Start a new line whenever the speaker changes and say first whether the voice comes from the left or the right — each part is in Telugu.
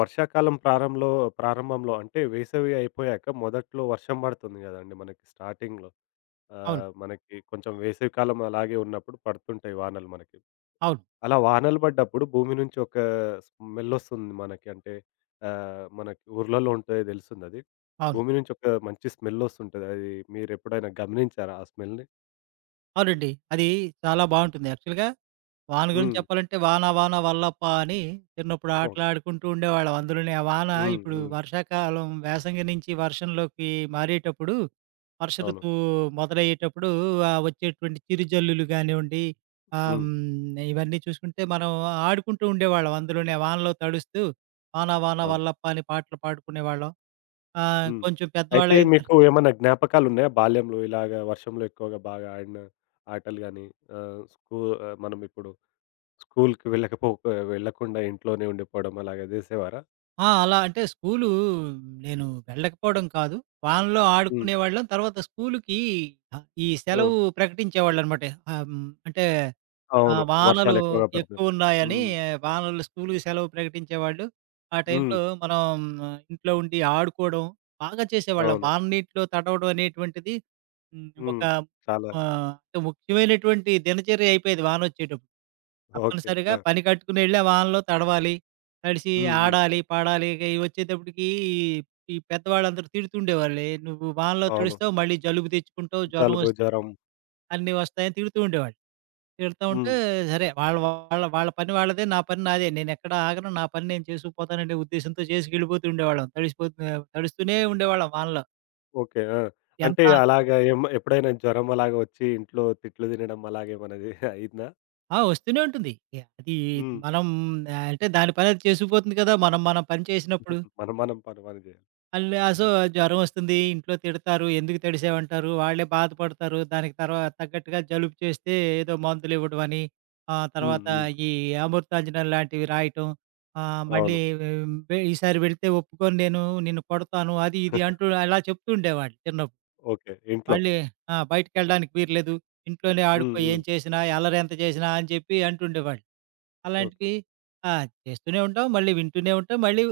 left: వర్షాకాలం ప్రారంభంలో ప్రారంభంలో అంటే వేసవి అయిపోయాక మొదట్లో వర్షం పడుతుంది కదండీ మనకి స్టార్టింగ్‌లో.
right: అవును.
left: మనకి కొంచెం వేసవి కాలం అలాగే ఉన్నప్పుడు పడుతుంటాయి వానలు మనకి.
right: అవును.
left: అలా వానలు పడ్డప్పుడు భూమి నుంచి ఒక స్మెల్ వస్తుంది మనకి. అంటే మనకి ఊర్లలో ఉంటాయి తెలుస్తుందది.
right: అవును.
left: భూమి నుంచి ఒక మంచి స్మెల్ వస్తుంటది. అది మీరెప్పుడైనా గమనించారా ఆ స్మెల్‌ని?
right: అవునండి. అది చాలా బావుంటుంది. యాక్చువల్‌గా వాన గురించి
left: హ్మ్.
right: చెప్పాలంటే 'వాన వాన వల్లప్ప' అని చిన్నప్పుడు
left: ఓకే.
right: ఆటలాడుకుంటూ ఉండేవాళ్ళం. అందులోనే ఆ వాన
left: హ్మ్.
right: ఇప్పుడు
left: హ్మ్.
right: వర్షాకాలం వేసంగి నుంచి వర్షంలోకి మారేటప్పుడు, వర్ష
left: అవును.
right: ఋతువు మొదలయ్యేటప్పుడు వచ్చేటువంటి చిరుజల్లులు గానివ్వండి,
left: హ్మ్.
right: ఇవన్నీ చూసుకుంటే మనం ఆడుకుంటూ ఉండేవాళ్ళం. అందులోనే ఆ వానలో తడుస్తూ 'వాన వాన
left: అవును.
right: వల్లప్ప' అని పాటలు పాడుకునేవాళ్ళం.
left: హ్మ్.
right: కొంచెం
left: అయితే
right: పెద్దవాళ్ళయిన తర్
left: మీకు ఏమన్నా జ్ఞాపకాలున్నాయా? బాల్యంలో ఇలాగ వర్షంలో ఎక్కువగా బాగా ఆడిన ఆటలు గాని ఆహ్, స్కూ మనం ఇప్పుడు స్కూలుకి వెళ్ళకుండా ఇంట్లోనే ఉండిపోవడం అలాగ జేసేవారా?
right: ఆ! అలా అంటే స్కూలు నేను వెళ్ళకపోవడం కాదు. వానలో
left: హ్మ్.
right: ఆడుకునేవాళ్ళం. తర్వాత స్కూలుకి ఈ
left: హ్మ్.
right: సెలవు ప్రకటించేవాళ్ళనమాట. అంటే
left: అవును.
right: వానలు
left: వర్షాలు ఎక్కువగా పడతాయి.
right: ఎక్కువున్నాయని
left: హ్మ్.
right: వానలు స్కూలుకి సెలవు ప్రకటించేవాళ్ళు. ఆ
left: హ్మ్.
right: టైంలో మనం ఇంట్లో ఉండి ఆడుకోవడం బాగా చేసేవాళ్ళం.
left: అవును.
right: వాన నీటిలో తడవడం అనేటువంటిది హ్మ్, ఒక
left: హ్మ్. చాలా.
right: ముఖ్యమైనటువంటి దినచర్య అయిపోయేది వానొచ్చేటప్పుడు.
left: ఓకే.
right: తప్పనిసరిగా
left: ఆ!
right: పని కట్టుకుని ఎళ్ళి ఆ వానలో తడవాలి. తడిసి
left: హ్మ్. హ్మ్.
right: ఆడాలి, పాడాలి. ఇక ఇవి వచ్చేటప్పటికి ఈ పెద్దవాళ్ళందరూ తిడుతుండేవాళ్ళే. "నువ్వు వానలో
left: అవును.
right: తడుస్తావు, మళ్ళీ జలుబు తెచ్చుకుంటావు, జ్వరం
left: జలుబు,
right: వస్
left: జ్వరం.
right: అన్నీ వస్తాయని" తిడుతూ ఉండేవాళ్ళు. తిడతా ఉంటే
left: హ్మ్.
right: సరే వాళ్ళ వాళ్ళ వాళ్ళ పని వాళ్ళదే, నా పని నాదే. నేనెక్కడ ఆగను. నా పని నేను చేసుకుపోతాననే ఉద్దేశంతో చేసుకెళ్ళిపోతూ ఉండేవాళ్ళం. తడిసిపోతూ తడుస్తూనే ఉండేవాళ్ళం వానలో.
left: ఓకే. ఆ!
right: ఎంత
left: అంటే అలాగా ఏం ఎప్పుడైనా జ్వరం అలాగా వచ్చి ఇంట్లో తిట్లు తినడం అలాగేమన్నా జే అయిందా?
right: ఆ! వస్తూనే ఉంటుంది. ఏ, అది
left: హ్మ్.
right: మనం ఆ, అంటే దాని పని అది చేసుకుపోతుంది కదా! మనం మన పని చేసినప్పుడు.
left: మనం పని మనం జేయాలి.
right: అల్ సో,
left: అవును.
right: జ్వరం వస్తుంది. ఇంట్లో తిడతారు. ఎందుకు తడిసావంటారు. వాళ్ళే బాధపడతారు. దానికి తగ్గట్టుగా జలుబు చేస్తే ఏదో మందులివ్వడం అని,
left: హ్మ్.
right: తర్వాత
left: హ్మ్.
right: ఈ అమృతాంజనం లాంటివి రాయటం. మళ్ళీ
left: అవును.
right: ఉమ్, వె ఈసారి వెళ్తే ఒప్పుకోను నేను. నిన్ను కొడతాను. అది ఇది అంటూ అలా చెప్తూ ఉండేవాళ్ళు చిన్నప్పుడు.
left: ఓకే. ఇంట్లో.
right: మళ్ళీ ఆ! బయటికెళ్ళడానికి వీల్లేదు. ఇంట్లోనే ఆడుకో
left: హ్మ్. హ్మ్.
right: ఏం చేసినా, అల్లరెంత చేసినా అని చెప్పి అంటుండేవాళ్ళు.
left: ఓకే.
right: అలాంటివి ఆ! చేస్తూనే ఉంటాం. మళ్ళీ వింటూనే ఉంటాం. మళ్ళీ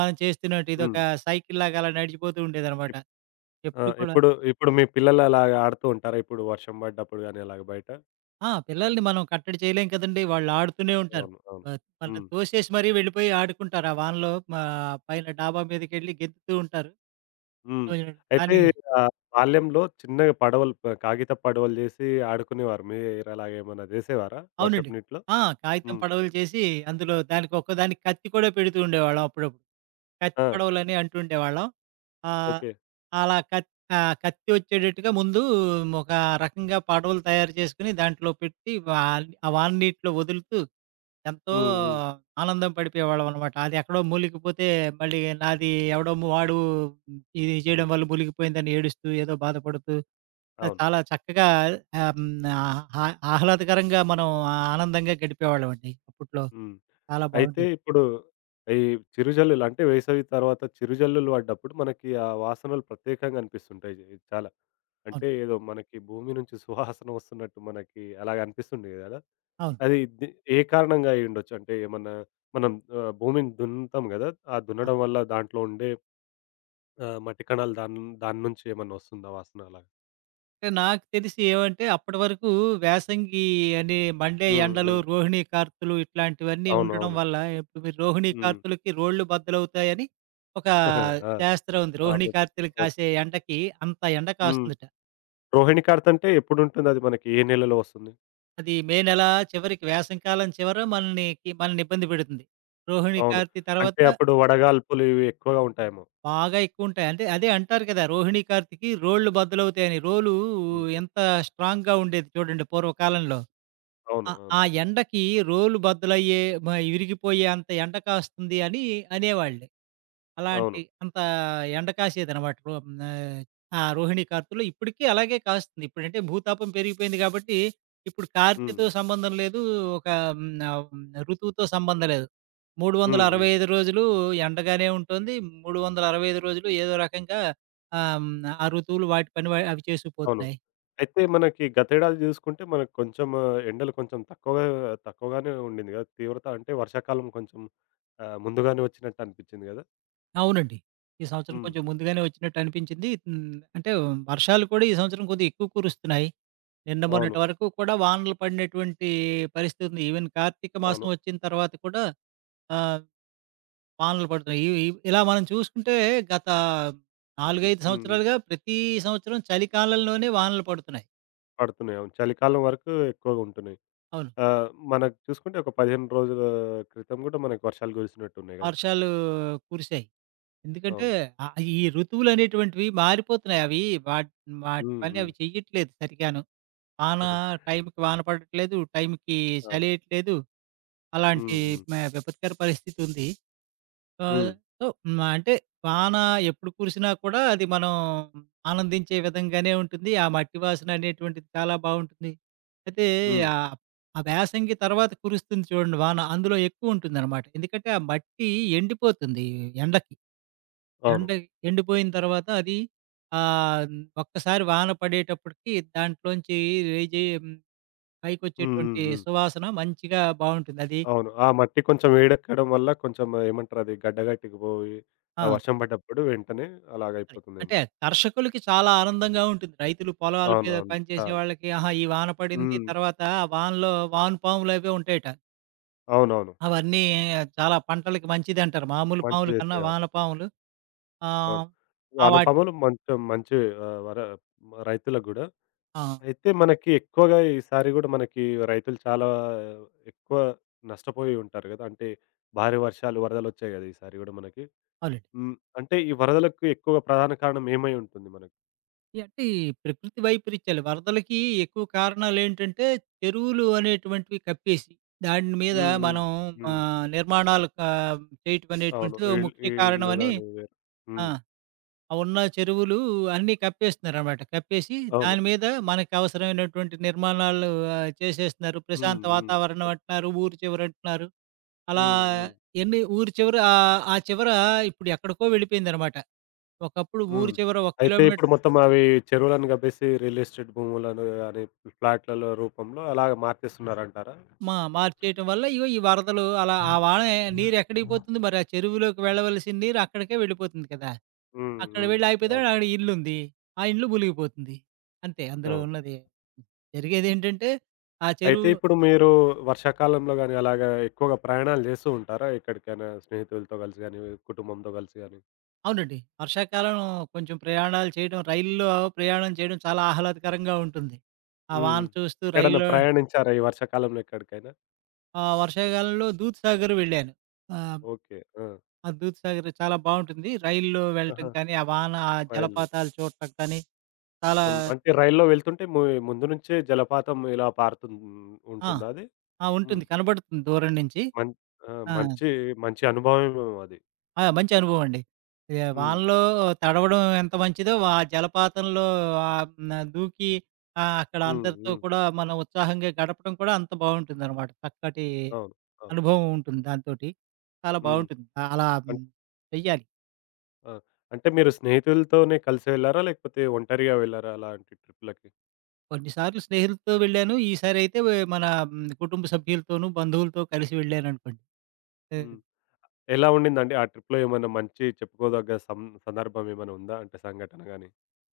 right: మనం చేస్తున్నట్టు ఇదొక
left: హ్మ్.
right: సైకిల్‌లాగా అలా నడిచిపోతూ ఉండేదనమాట.
left: ఇప్ ఆ!
right: ఎప్పుడు కూడా
left: ఇప్పుడు ఇప్పుడు మీ పిల్లలు అలాగా ఆడుతూ ఉంటారా? ఇప్పుడు వర్షం పడ్డప్పుడు గాని అలాగ బయట?
right: ఆ! పిల్లల్ని మనం కట్టడి చేయలేం కదండీ! వాళ్ళు ఆడుతూనే ఉంటారు.
left: అవును. అవును.
right: మనల్ని
left: హ్మ్.
right: తోసేసి మరీ వెళ్ళిపోయి ఆడుకుంటారు. ఆ వానలో మా పైన డాబా మీదకెళ్ళి గెంతుతూ ఉంటారు.
left: హ్మ్.
right: అవునండి.
left: అయితే
right: కానీ
left: బాల్యంలో చిన్నగా పడవలు కాగితపు పడవలు చేసి ఆడుకునేవారు. మీరు అలాగేమన్నా చేసేవారా
right: అవునండి.
left: వర్షపు నీటిలో?
right: ఆ! కాగితం
left: హ్మ్.
right: పడవలు చేసి అందులో దానికి ఒక్కో దానికి కత్తి కూడా పెడుతూ ఉండేవాళ్ళం అప్పుడప్పుడు. కత్తి
left: ఆ!
right: పడవలని అంటుండేవాళ్ళం. ఆహ్,
left: ఓకే.
right: అలా కత్ కత్తి వచ్చేటట్టుగా ముందు ఒక రకంగా పడవలు తయారు చేసుకొని దాంట్లో పెట్టి వా ఆ వాననీటిలో వదులుతూ ఎంతో
left: హ్మ్. హ్మ్.
right: ఆనందం పడిపోయేవాళ్ళమనమాట. అది ఎక్కడో మూలిగిపోతే మళ్ళీ నాది వాడు ఇది చేయడం వల్ల మూలిగిపోయిందని ఏడుస్తూ, ఏదో బాధపడుతూ
left: అవును.
right: చాలా చక్కగా ఆహ్, హ్మ్, ఆహ్లాదకరంగా మనం ఆనందంగా గడిపేవాళ్ళమండి. అప్పట్లో
left: హ్మ్.
right: చాలా
left: అయితే
right: బాగుండేది.
left: ఇప్పుడు ఈ చిరుజల్లులు అంటే వేసవి తర్వాత చిరుజల్లులు పడ్డప్పుడు మనకి ఆ వాసనలు ప్రత్యేకంగా అనిపిస్తుంటాయి చాలా.
right: అవును.
left: అంటే ఏదో మనకి భూమి నుంచి సువాసన వస్తున్నట్టు మనకి అలాగ అనిపిస్తుంది కదా!
right: అవును. ఆ!
left: అది ఏ కారణంగా అయ్యుండొచ్చు? అంటే ఏమన్నా మనం భూమిని దున్నుతాం గదా! ఆ దున్నడం వల్ల దాంట్లో ఉండే మట్టి కణాలు దాని దాని నుంచి ఏమన్నా వస్తుందా వాసన అలాగా?
right: అంటే నాకు తెలిసి ఏమంటే అప్పటి వరకు యాసంగి అని మండే
left: హ్మ్.
right: ఎండలు,
left: హ్మ్.
right: రోహిణీ కార్తులు ఇట్లాంటివన్నీ ఉండడం
left: అవునవును.
right: వల్ల ఇప్పుడు మీరు రోహిణీ
left: హ్మ్.
right: కార్తులకి రోళ్ళు బద్దలవుతాయని ఒక
left: ఆ!
right: శాస్త్రం ఉంది. రోహిణీ
left: సామెత.
right: కార్తీలు
left: ఓకే.
right: కాసే ఎండకి అంత ఎండ
left: హ్మ్.
right: కాస్తుందట.
left: రోహిణి కార్త్ అంటే ఎప్పుడుంటుందది మనకి? ఏ నెలలో వస్తుంది?
right: అది మే నెల చివరికి వేసవి కాలం చివర మననికి మనల్ని ఇబ్బంది పెడుతుంది. రోహిణీ
left: అవును.
right: కార్తీ తర్వాత
left: అంటే అప్పుడు వడగాల్పులు ఇవి ఎక్కువగా ఉంటాయేమో.
right: బాగా ఎక్కువుంటాయి. అంటే అదే అంటారు కదా! రోహిణీ కార్తీకి రోళ్ళు బద్దలవుతాయని. రోలు
left: హ్మ్. హ్మ్.
right: ఎంత స్ట్రాంగ్‌గా ఉండేది చూడండి పూర్వకాలంలో.
left: అవును.
right: ఆ!
left: అవును.
right: ఆ ఎండకి రోలు బద్దలయ్యే, మ ఇరిగిపోయే అంత ఎండ కాస్తుంది అని అనేవాళ్ళు. అలాంటి
left: అవును.
right: అంత ఎండ కాసేదనమాట. ఆ రోహిణి కార్తీలో ఇప్పటికీ అలాగే కాస్తుంది. ఇప్పుడంటే భూతాపం పెరిగిపోయింది కాబట్టి, ఇప్పుడు
left: హ్మ్.
right: కార్తీతో సంబంధం లేదు. ఒక హ్మ్, ఆహ్, ఋతువుతో సంబంధం లేదు.
left: హ్మ్. హ్మ్.
right: 365 రోజులు ఎండగానే ఉంటుంది. 365 రోజులు ఏదో రకంగా ఆహ్, హ్మ్, ఆ ఋతువులు వాటి పని అవి
left: అవును.
right: చేసుకుపోతున్నాయి.
left: అయితే మనకి గతేడాది జూసుకుంటే మనకు కొంచెం ఆ, ఎండలు కొంచెం తక్కువగానే ఉండింది గదా! తీవ్రత అంటే వర్షాకాలం కొంచెం ముందుగానే వచ్చినట్టు అనిపిచ్చింది గదా!
right: అవునండి. ఈ సంవత్సరం
left: హ్మ్.
right: కొంచెం ముందుగానే వచ్చినట్టు అనిపించింది. హ్మ్. అంటే వర్షాలు కూడా ఈ సంవత్సరం కొద్దిగా ఎక్కువ కురుస్తున్నాయి. నిన్న
left: అవును.
right: మొన్నటి వరకు కూడా వానలు పడినటువంటి పరిస్థితి ఉంది. ఈవెన్ కార్తీక
left: అవును.
right: మాసం వచ్చిన తర్వాత కూడా ఆహ్, వానలు పడుతున్నాయి. ఇ ఇ ఇలా మనం చూసుకుంటే గత 4, 5
left: హ్మ్. హ్మ్.
right: సంవత్సరాలుగా ప్రతి సంవత్సరం చలికాలంలోనే వానలు పడుతున్నాయి.
left: పడుతున్నాయి. అవును. చలికాలం వరకు ఎక్కువగా ఉంటున్నాయి.
right: అవును.
left: మనకు చూసుకుంటే ఒక 15 రోజుల క్రితం గూడా మనకు వర్షాలు కురిసినట్టున్నాయి గదా!
right: వర్షాలు కురిసాయి. ఎందుకంటే
left: అవును.
right: ఈ ఋతువులనేటువంటివి మారిపోతున్నాయి. అవి వాట్ వాటి
left: హ్మ్.
right: పని
left: హ్మ్.
right: అవి చెయ్యట్లేదు సరిగాను. వాన టైంకి వాన పడట్లేదు. టైంకి
left: అవును.
right: చలియట్లేదు.
left: హ్మ్.
right: అలాంటి
left: హ్మ్.
right: మే విపత్కర పరిస్థితి ఉంది. ఆహ్,
left: హ్మ్.
right: సో, హ్మ్. అంటే వాన ఎప్పుడు కురిసినా కూడా అది మనం ఆనందించే విధంగానే ఉంటుంది. ఆ మట్టి వాసన అనేటువంటిది చాలా బావుంటుంది. అయితే
left: హ్మ్.
right: ఆహ్, ఆ వేసంగి తర్వాత కురుస్తుంది చూడండి వాన. అందులో ఎక్కువుంటుందనమాట. ఎందుకంటే ఆ మట్టి ఎండిపోతుంది ఎండకి.
left: అవును.
right: ఎండ ఎండిపోయిన తర్వాత అది ఆహ్, ఒక్కసారి వాన పడేటప్పటికి దాంట్లోంచి రేజే
left: హ్మ్. హ్మ్.
right: పైకొచ్చేటువంటి
left: హ్మ్.
right: సువాసన మంచిగా బావుంటుంది. అది
left: అవును. ఆ మట్టి కొంచెం వేడెక్కడం వల్ల కొంచెం ఏమంటారు అది గడ్డ గట్టికిపోయి, ఆ
right: ఆ!
left: వర్షం పడ్డప్పుడు వెంటనే
right: అది.
left: అలాగయిపోతుందేమో.
right: అంటే దర్శకులకి చాలా ఆనందంగా ఉంటుంది. రైతులు పొలాల మీద
left: అవునవును.
right: పనిచేసే
left: చాలా.
right: వాళ్ళకి, ఆహా! ఈ వాన పడింది.
left: హ్మ్.
right: తర్వాత ఆ వానలో వానపాములు అవి ఉంటాయట.
left: అవునవును.
right: అవన్నీ చాలా పంటలకి మంచిదంటారు. మామూలు
left: మంచి
right: పాముల కన్నా
left: జేస్తాయి. అవును.
right: వానపాములు
left: అవును.
right: ఆహ్, ఆ వాట్
left: వానపాములు మంచి ఆహ్, వర రైతులకు గూడా.
right: ఆ!
left: అయితే మనకి ఎక్కువగా ఈసారి గూడా మనకి రైతులు చాలా ఎక్కువ నష్టపోయి ఉంటారు గదా! అంటే భారీ వర్షాలు, వరదలొచ్చాయి గదా! ఈసారి గూడా మనకి.
right: అవునండి.
left: హ్మ్. అంటే ఈ వరదలకు ఎక్కువ ప్రధాన కారణం ఏమై ఉంటుంది మనకి?
right: ఈ ప్రకృతి వైపరీత్యాలు వరదలకి ఎక్కువ కారణాలేంటంటే, చెరువులు అనేటువంటివి కప్పేసి, దాని మీద
left: హ్మ్. హ్మ్.
right: మనం
left: హ్మ్.
right: నిర్మాణాలు కా చేయటం
left: అవును.
right: అనేటువంటిది ఓ ముఖ్య
left: ఈ ఇల్లు
right: కారణమని
left: గాని వేరు.
right: ఆ!
left: హ్మ్.
right: ఆ ఉన్న చెరువులు అన్నీ కప్పేస్తున్నారనమాట. కప్పేసి
left: అవును.
right: దాని మీద మనకి అవసరమైనటువంటి నిర్మాణాలు చేసేస్తున్నారు.
left: హ్మ్.
right: ప్రశాంత
left: హ్మ్.
right: వాతావరణం
left: మొత్
right: అంటున్నారు, ఊరు చివరంటున్నారు. అలా
left: హ్మ్. హ్మ్.
right: ఎన్ని ఊరు చివర ఆ చివర ఇప్పుడు ఎక్కడికో వెళ్ళిపోయిందనమాట. ఒకప్పుడు ఊరు
left: హ్మ్.
right: చివర ఒక
left: అయితే
right: కిలోమీ
left: ఇప్పుడు మొత్తం అవి చెరువులను గవ్వేసి రియల్ ఎస్టేట్ భూములను గాని, ఫ్లాట్‌లలో రూపంలో అలాగ మార్చేస్తున్నారంటారా?
right: మార్చేయటం వల్ల ఇగో ఈ వరదలు అలా ఆ వాన నీరు ఎక్కడికి పోతుంది మరి ఆ చెరువులోకి వెళ్ళవలసిన నీరు అక్కడికే వెళ్ళిపోతుంది కదా!
left: హ్మ్.
right: అక్కడ
left: హ్మ్.
right: వెళ్ళి ఆగిపోతే
left: అవును.
right: అక్కడ ఇల్లుంది. ఆ ఇల్లు మునిగిపోతుంది. అంతే అందులో
left: అవును.
right: ఉన్నది. జరిగేదేంటంటే ఆ
left: అయితే
right: చెరువు
left: ఇప్పుడు మీరు వర్షాకాలంలో గాని అలాగా ఎక్కువగా ప్రయాణాలు చేస్తూ ఉంటారా? ఎక్కడికైనా స్నేహితులతో కలిసి గాని, కుటుంబంతో కలిసి గాని?
right: అవునండి. వర్షాకాలం కొంచెం ప్రయాణాలు చేయడం రైలులో ప్రయాణం చేయడం చాలా ఆహ్లాదకరంగా ఉంటుంది. ఆ
left: హ్మ్.
right: వాన చూస్తూ
left: ఎక్కడన్నా
right: రైల్లో
left: ప్రయాణించారా ఈ వర్షాకాలంలో ఎక్కడికైనా?
right: ఆ వర్షాకాలంలో దూద్‌సాగర్ వెళ్ళాను. ఆహ్,
left: ఓకే. ఆ!
right: ఆ దూద్‌సాగర్ చాలా బావుంటుంది. రైల్లో
left: ఆహా!
right: వెళ్ళటం కానీ, ఆ వాన ఆ
left: రైల్‌లో.
right: జలపాతాలు చూడటం కానీ చాలా
left: హ్మ్. అంటే రైల్లో వెళ్తుంటే ముందు నుంచే జలపాతం ఇలా పారుతు
right: ఆ!
left: ఉంటుందా అది?
right: ఆ!
left: హ్మ్.
right: ఉంటుంది. కనబడుతుంది దూరం నుంచి.
left: మం ఆ!
right: ఆ!
left: మంచి మంచి అనుభవమేమో అది.
right: ఆ! మంచి అనుభవం అండి. ఇగ
left: హ్మ్.
right: వానలో తడవడం ఎంత మంచిదో, ఆ జలపాతంలో దూకి అక్కడ
left: హ్మ్.
right: అందరితో
left: హ్మ్.
right: కూడా మనం ఉత్సాహంగా గడపడం కూడా అంత బావుంటుందనమాట. చక్కటి
left: అవును. అవును.
right: అనుభవం ఉంటుంది దాంతోటి. చాలా
left: హ్మ్.
right: బావుంటుంది. అలా
left: అన్
right: హ్మ్, చెయ్యాలి.
left: ఆ! అంటే మీరు స్నేహితులతోనే కలిసి వెళ్లారా? లేకపోతే ఒంటరిగా వెళ్లారా అలాంటి ట్రిప్‌లకి?
right: కొన్నిసార్లు స్నేహితులతో వెళ్ళాను. ఈసారయితే మన హ్మ్, కుటుంబ సభ్యులతోనూ, బంధువులతో కలిసి వెళ్ళాననుకోండి.
left: హ్మ్.
right: హ్మ్.
left: ఎలా ఉండిందండి? ఆ ట్రిప్‌లో ఏమన్నా మంచి చెప్పుకోదగ్గ సందర్భం ఏమైనా ఉందా? అంటే సంఘటన గాని?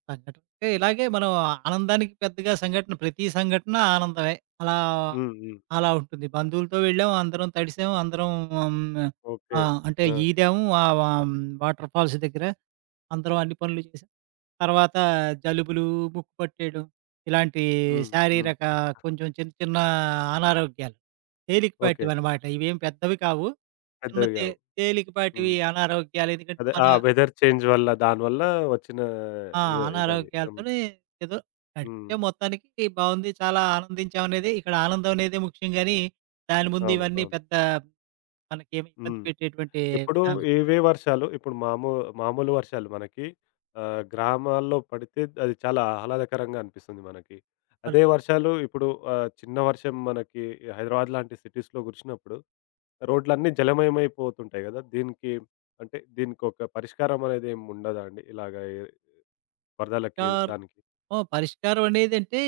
right: సంఘటన అంటే ఇలాగే మనం ఆనందానికి పెద్దగా సంఘటన ప్రతి సంఘటన ఆనందమే. అలా,
left: హ్మ్. హ్మ్.
right: అలా ఉంటుంది. బంధువులతో వెళ్ళాము, అందరం తడిసాము, అందరం హ్మ్,
left: ఓకే.
right: ఆ! అంటే
left: ఆ!
right: ఈదాము ఆహ్, వ వాటర్ ఫాల్స్ దగ్గర. అందరం అన్ని పనులు చేసాం. తర్వాత జలుబులు, ముక్కు పట్టేయడం ఇలాంటి
left: హ్మ్. హ్మ్.
right: శారీరక కొంచెం చిన్న చిన్న అనారోగ్యాలు.
left: ఓకే.
right: తేలికపాటివనమాట. ఇవేం పెద్దవి కావు. చిన్న
left: పెద్దవి
right: తే
left: గావు.
right: తేలికపాటివి
left: హ్మ్.
right: అనారోగ్యాలు ఎందుకంటే
left: అదే.
right: మన
left: ఆ! వెదర్ చేంజ్ వల్ల దానివల్ల వచ్చిన
right: ఆ!
left: ఇ ఇదది. హ్మ్.
right: అనారోగ్యాలతోనే ఏదో
left: హ్మ్.
right: గడిపే మొత్తానికి బావుంది. చాలా ఆనందించామనేది ఇక్కడ ఆనందం అనేదే ముఖ్యం గాని, దాని ముందు
left: అవును.
right: ఇవన్నీ
left: అవును.
right: పెద్ద మనకేమి ఇబ్బంది
left: హ్మ్.
right: పెట్టేటువంటి
left: ఇప్పుడు
right: విధానం.
left: ఇవే వర్షాలు ఇప్పుడు మామూలు వర్షాలు మనకి గ్రామాల్లో పడితే అది చాలా ఆహ్లాదకరంగా అనిపిస్తుంది మనకి. అదే వర్షాలు ఇప్పుడు చిన్న వర్షం మనకి హైదరాబాద్ లాంటి సిటీస్‌లో కురిసినప్పుడు రోడ్లన్నీ జలమయమైపోతుంటాయి గదా! దీనికి అంటే దీనికొక పరిష్కారం అనేది ఏమి ఉండదా అండి? ఇలాగ ఎ వరదలకి
right: పరిష్కారం
left: దానికి?
right: ఓహ్! పరిష్కారం అనేదంటే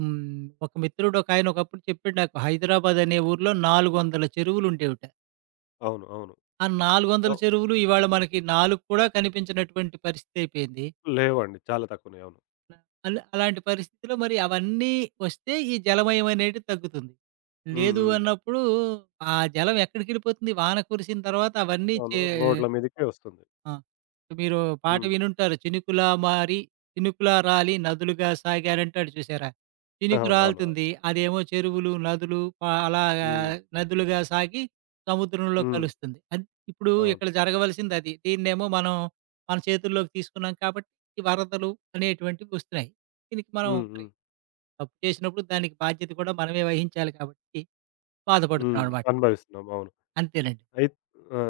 right: హ్మ్. ఒక మిత్రుడు ఒకాయన ఒకప్పుడు చెప్పాడు నాకు. హైదరాబాద్ అనే ఊర్లో 400 చెరువులుండేవిట.
left: అవును. అవును.
right: ఆ 400
left: అవ్
right: చెరువులు ఇవాళ మనకి 4 కూడా కనిపించినటువంటి పరిస్థితి అయిపోయింది.
left: లేవండి. చాలా తక్కువనే. అవును.
right: అలాంటి పరిస్థితిలో మరి అవన్నీ వస్తే ఈ జలమయం అనేది తగ్గుతుంది.
left: హ్మ్.
right: లేదు
left: హ్మ్.
right: అన్నప్పుడు, ఆ జలం ఎక్కడికెళ్ళిపోతుంది? వాన కురిసిన తర్వాత అవన్నీ
left: అవును. రోడ్ల మీదకే వస్తుంది.
right: ఆ! మీరు పాట
left: హ్మ్.
right: వినుంటారు. చినుకులా మారి, చినుకులా రాలి నదులుగా సాగారంటాడు చూసారా? చినుకు
left: అవునవును.
right: రాలుతుంది. అదేమో చెరువులు, నదులు ప అలాగా
left: హ్మ్.
right: నదులుగా సాగి సముద్రంలో
left: హ్మ్.
right: కలుస్తుంది. ఇప్పుడు
left: అవును.
right: ఇక్కడ జరగవలసింది అది. దీన్నేమో మనం మన చేతుల్లోకి తీసుకున్నాం కాబట్టి ఈ వరదలు అనేటువంటివి వస్తున్నాయి. దీనికి మనం
left: హ్మ్.
right: మరి
left: హ్మ్.
right: తప్పు చేసినప్పుడు దానికి బాధ్యత కూడా మనమే వహించాలి కాబట్టి
left: హ్మ్.
right: బాధపడుతున్నామనమాట.
left: అనుభవిస్తున్నాం. అవును.
right: అంతేనండి.
left: అయి ఆ!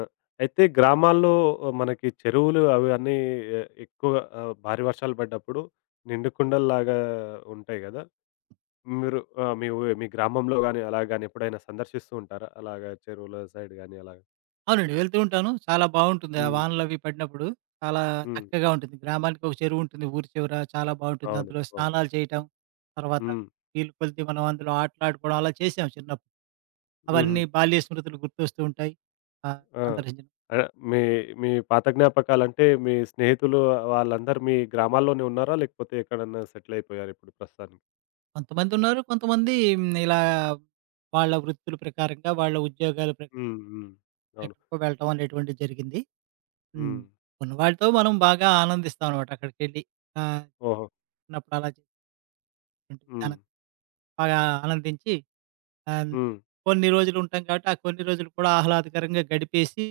left: అయితే గ్రామాల్లో ఆ, మనకి చెరువులు అవి అన్నీ ఎక్కువ భారీ వర్షాలు పడ్డప్పుడు నిండు కుండల్లాగా ఉంటాయి గదా! మీరు ఆహ్, మీ ఊ మీ గ్రామంలో గాని, అలా గాని ఎప్పుడైనా సందర్శిస్తూ ఉంటారా? అలాగా చెరువుల సైడ్ గాని అలాగా?
right: అవునండి. వెళ్తూ ఉంటాను. చాలా బావుంటుంది. ఆ
left: హ్మ్.
right: వానలవి పడినప్పుడు చాలా
left: హ్మ్.
right: చక్కగా ఉంటుంది. గ్రామానికి ఒక చెరువుంటుంది ఊరి చివర. చాలా బావుంటుంది.
left: అవును.
right: అందులో
left: అవును.
right: స్నానాలు చేయటం, తర్వాత
left: హ్మ్.
right: నీళ్ళు కొలిది మనం అందులో ఆటలాడుకోవడం అలా చేసాం చిన్నప్పుడు.
left: హుహు.
right: అవన్నీ బాల్య స్మృతులు గుర్తొస్తూ ఉంటాయి.
left: ఆ!
right: సందర్శించడం.
left: మీ మీ పాత జ్ఞాపకాలంటే మీ స్నేహితులు వాళ్ళందరూ మీ గ్రామాల్లోనే ఉన్నారా? లేకపోతే ఎక్కడన్నా సెటిల్ అయిపోయారా ఇప్పుడు ప్రస్తుతానికి?
right: కొంతమందున్నారు. కొంతమంది హ్మ్, ఇలా వాళ్ళ వృత్తుల ప్రకారంగా, వాళ్ళ ఉద్యోగాల ప్రకారంగా
left: హ్మ్. హ్మ్. అవును.
right: ఎక్కడికో వెళ్ళటం అనేటువంటిది జరిగింది. హ్మ్.
left: హ్మ్.
right: ఉన్నవాళ్ళతో మనం బాగా ఆనందిస్తామనమాట అక్కడికెళ్ళి. ఆహ్,
left: ఓహో!
right: చిన్నప్పుడు అలా చేసినటువంటి
left: హ్మ్.
right: విధానం బాగా ఆనందించి ఆహ్, హ్మ్.
left: హ్మ్.
right: కొన్ని రోజులుంటాం కాబట్టి, ఆ కొన్ని రోజులు కూడా ఆహ్లాదకరంగా గడిపేసి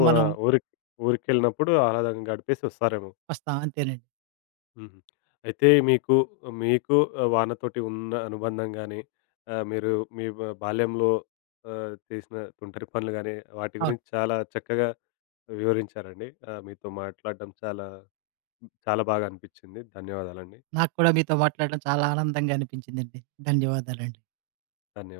left: ఓహ్! ఆ!
right: మనం
left: ఊరికెళ్ళినప్పుడు ఆహ్లాదంగా గడిపేసి వస్తారేమో.
right: వస్తాం. అంతేనండి.
left: హుహు. అయితే మీకు మీకు వానతోటి ఉన్న అనుబంధం గాని, మీరు మీ బాల్యంలో చేసిన తుంటరి పనులు గాని, వాటి
right: అవును.
left: గురించి చాలా చక్కగా వివరించారండి. మీతో మాట్లాడడం చాలా చాలా బాగా అనిపించింది. ధన్యవాదాలండి.
right: నాకు కూడా మీతో మాట్లాడడం చాలా ఆనందంగా అనిపించిందండి. ధన్యవాదాలండి.
left: ధన్యవాదాలు.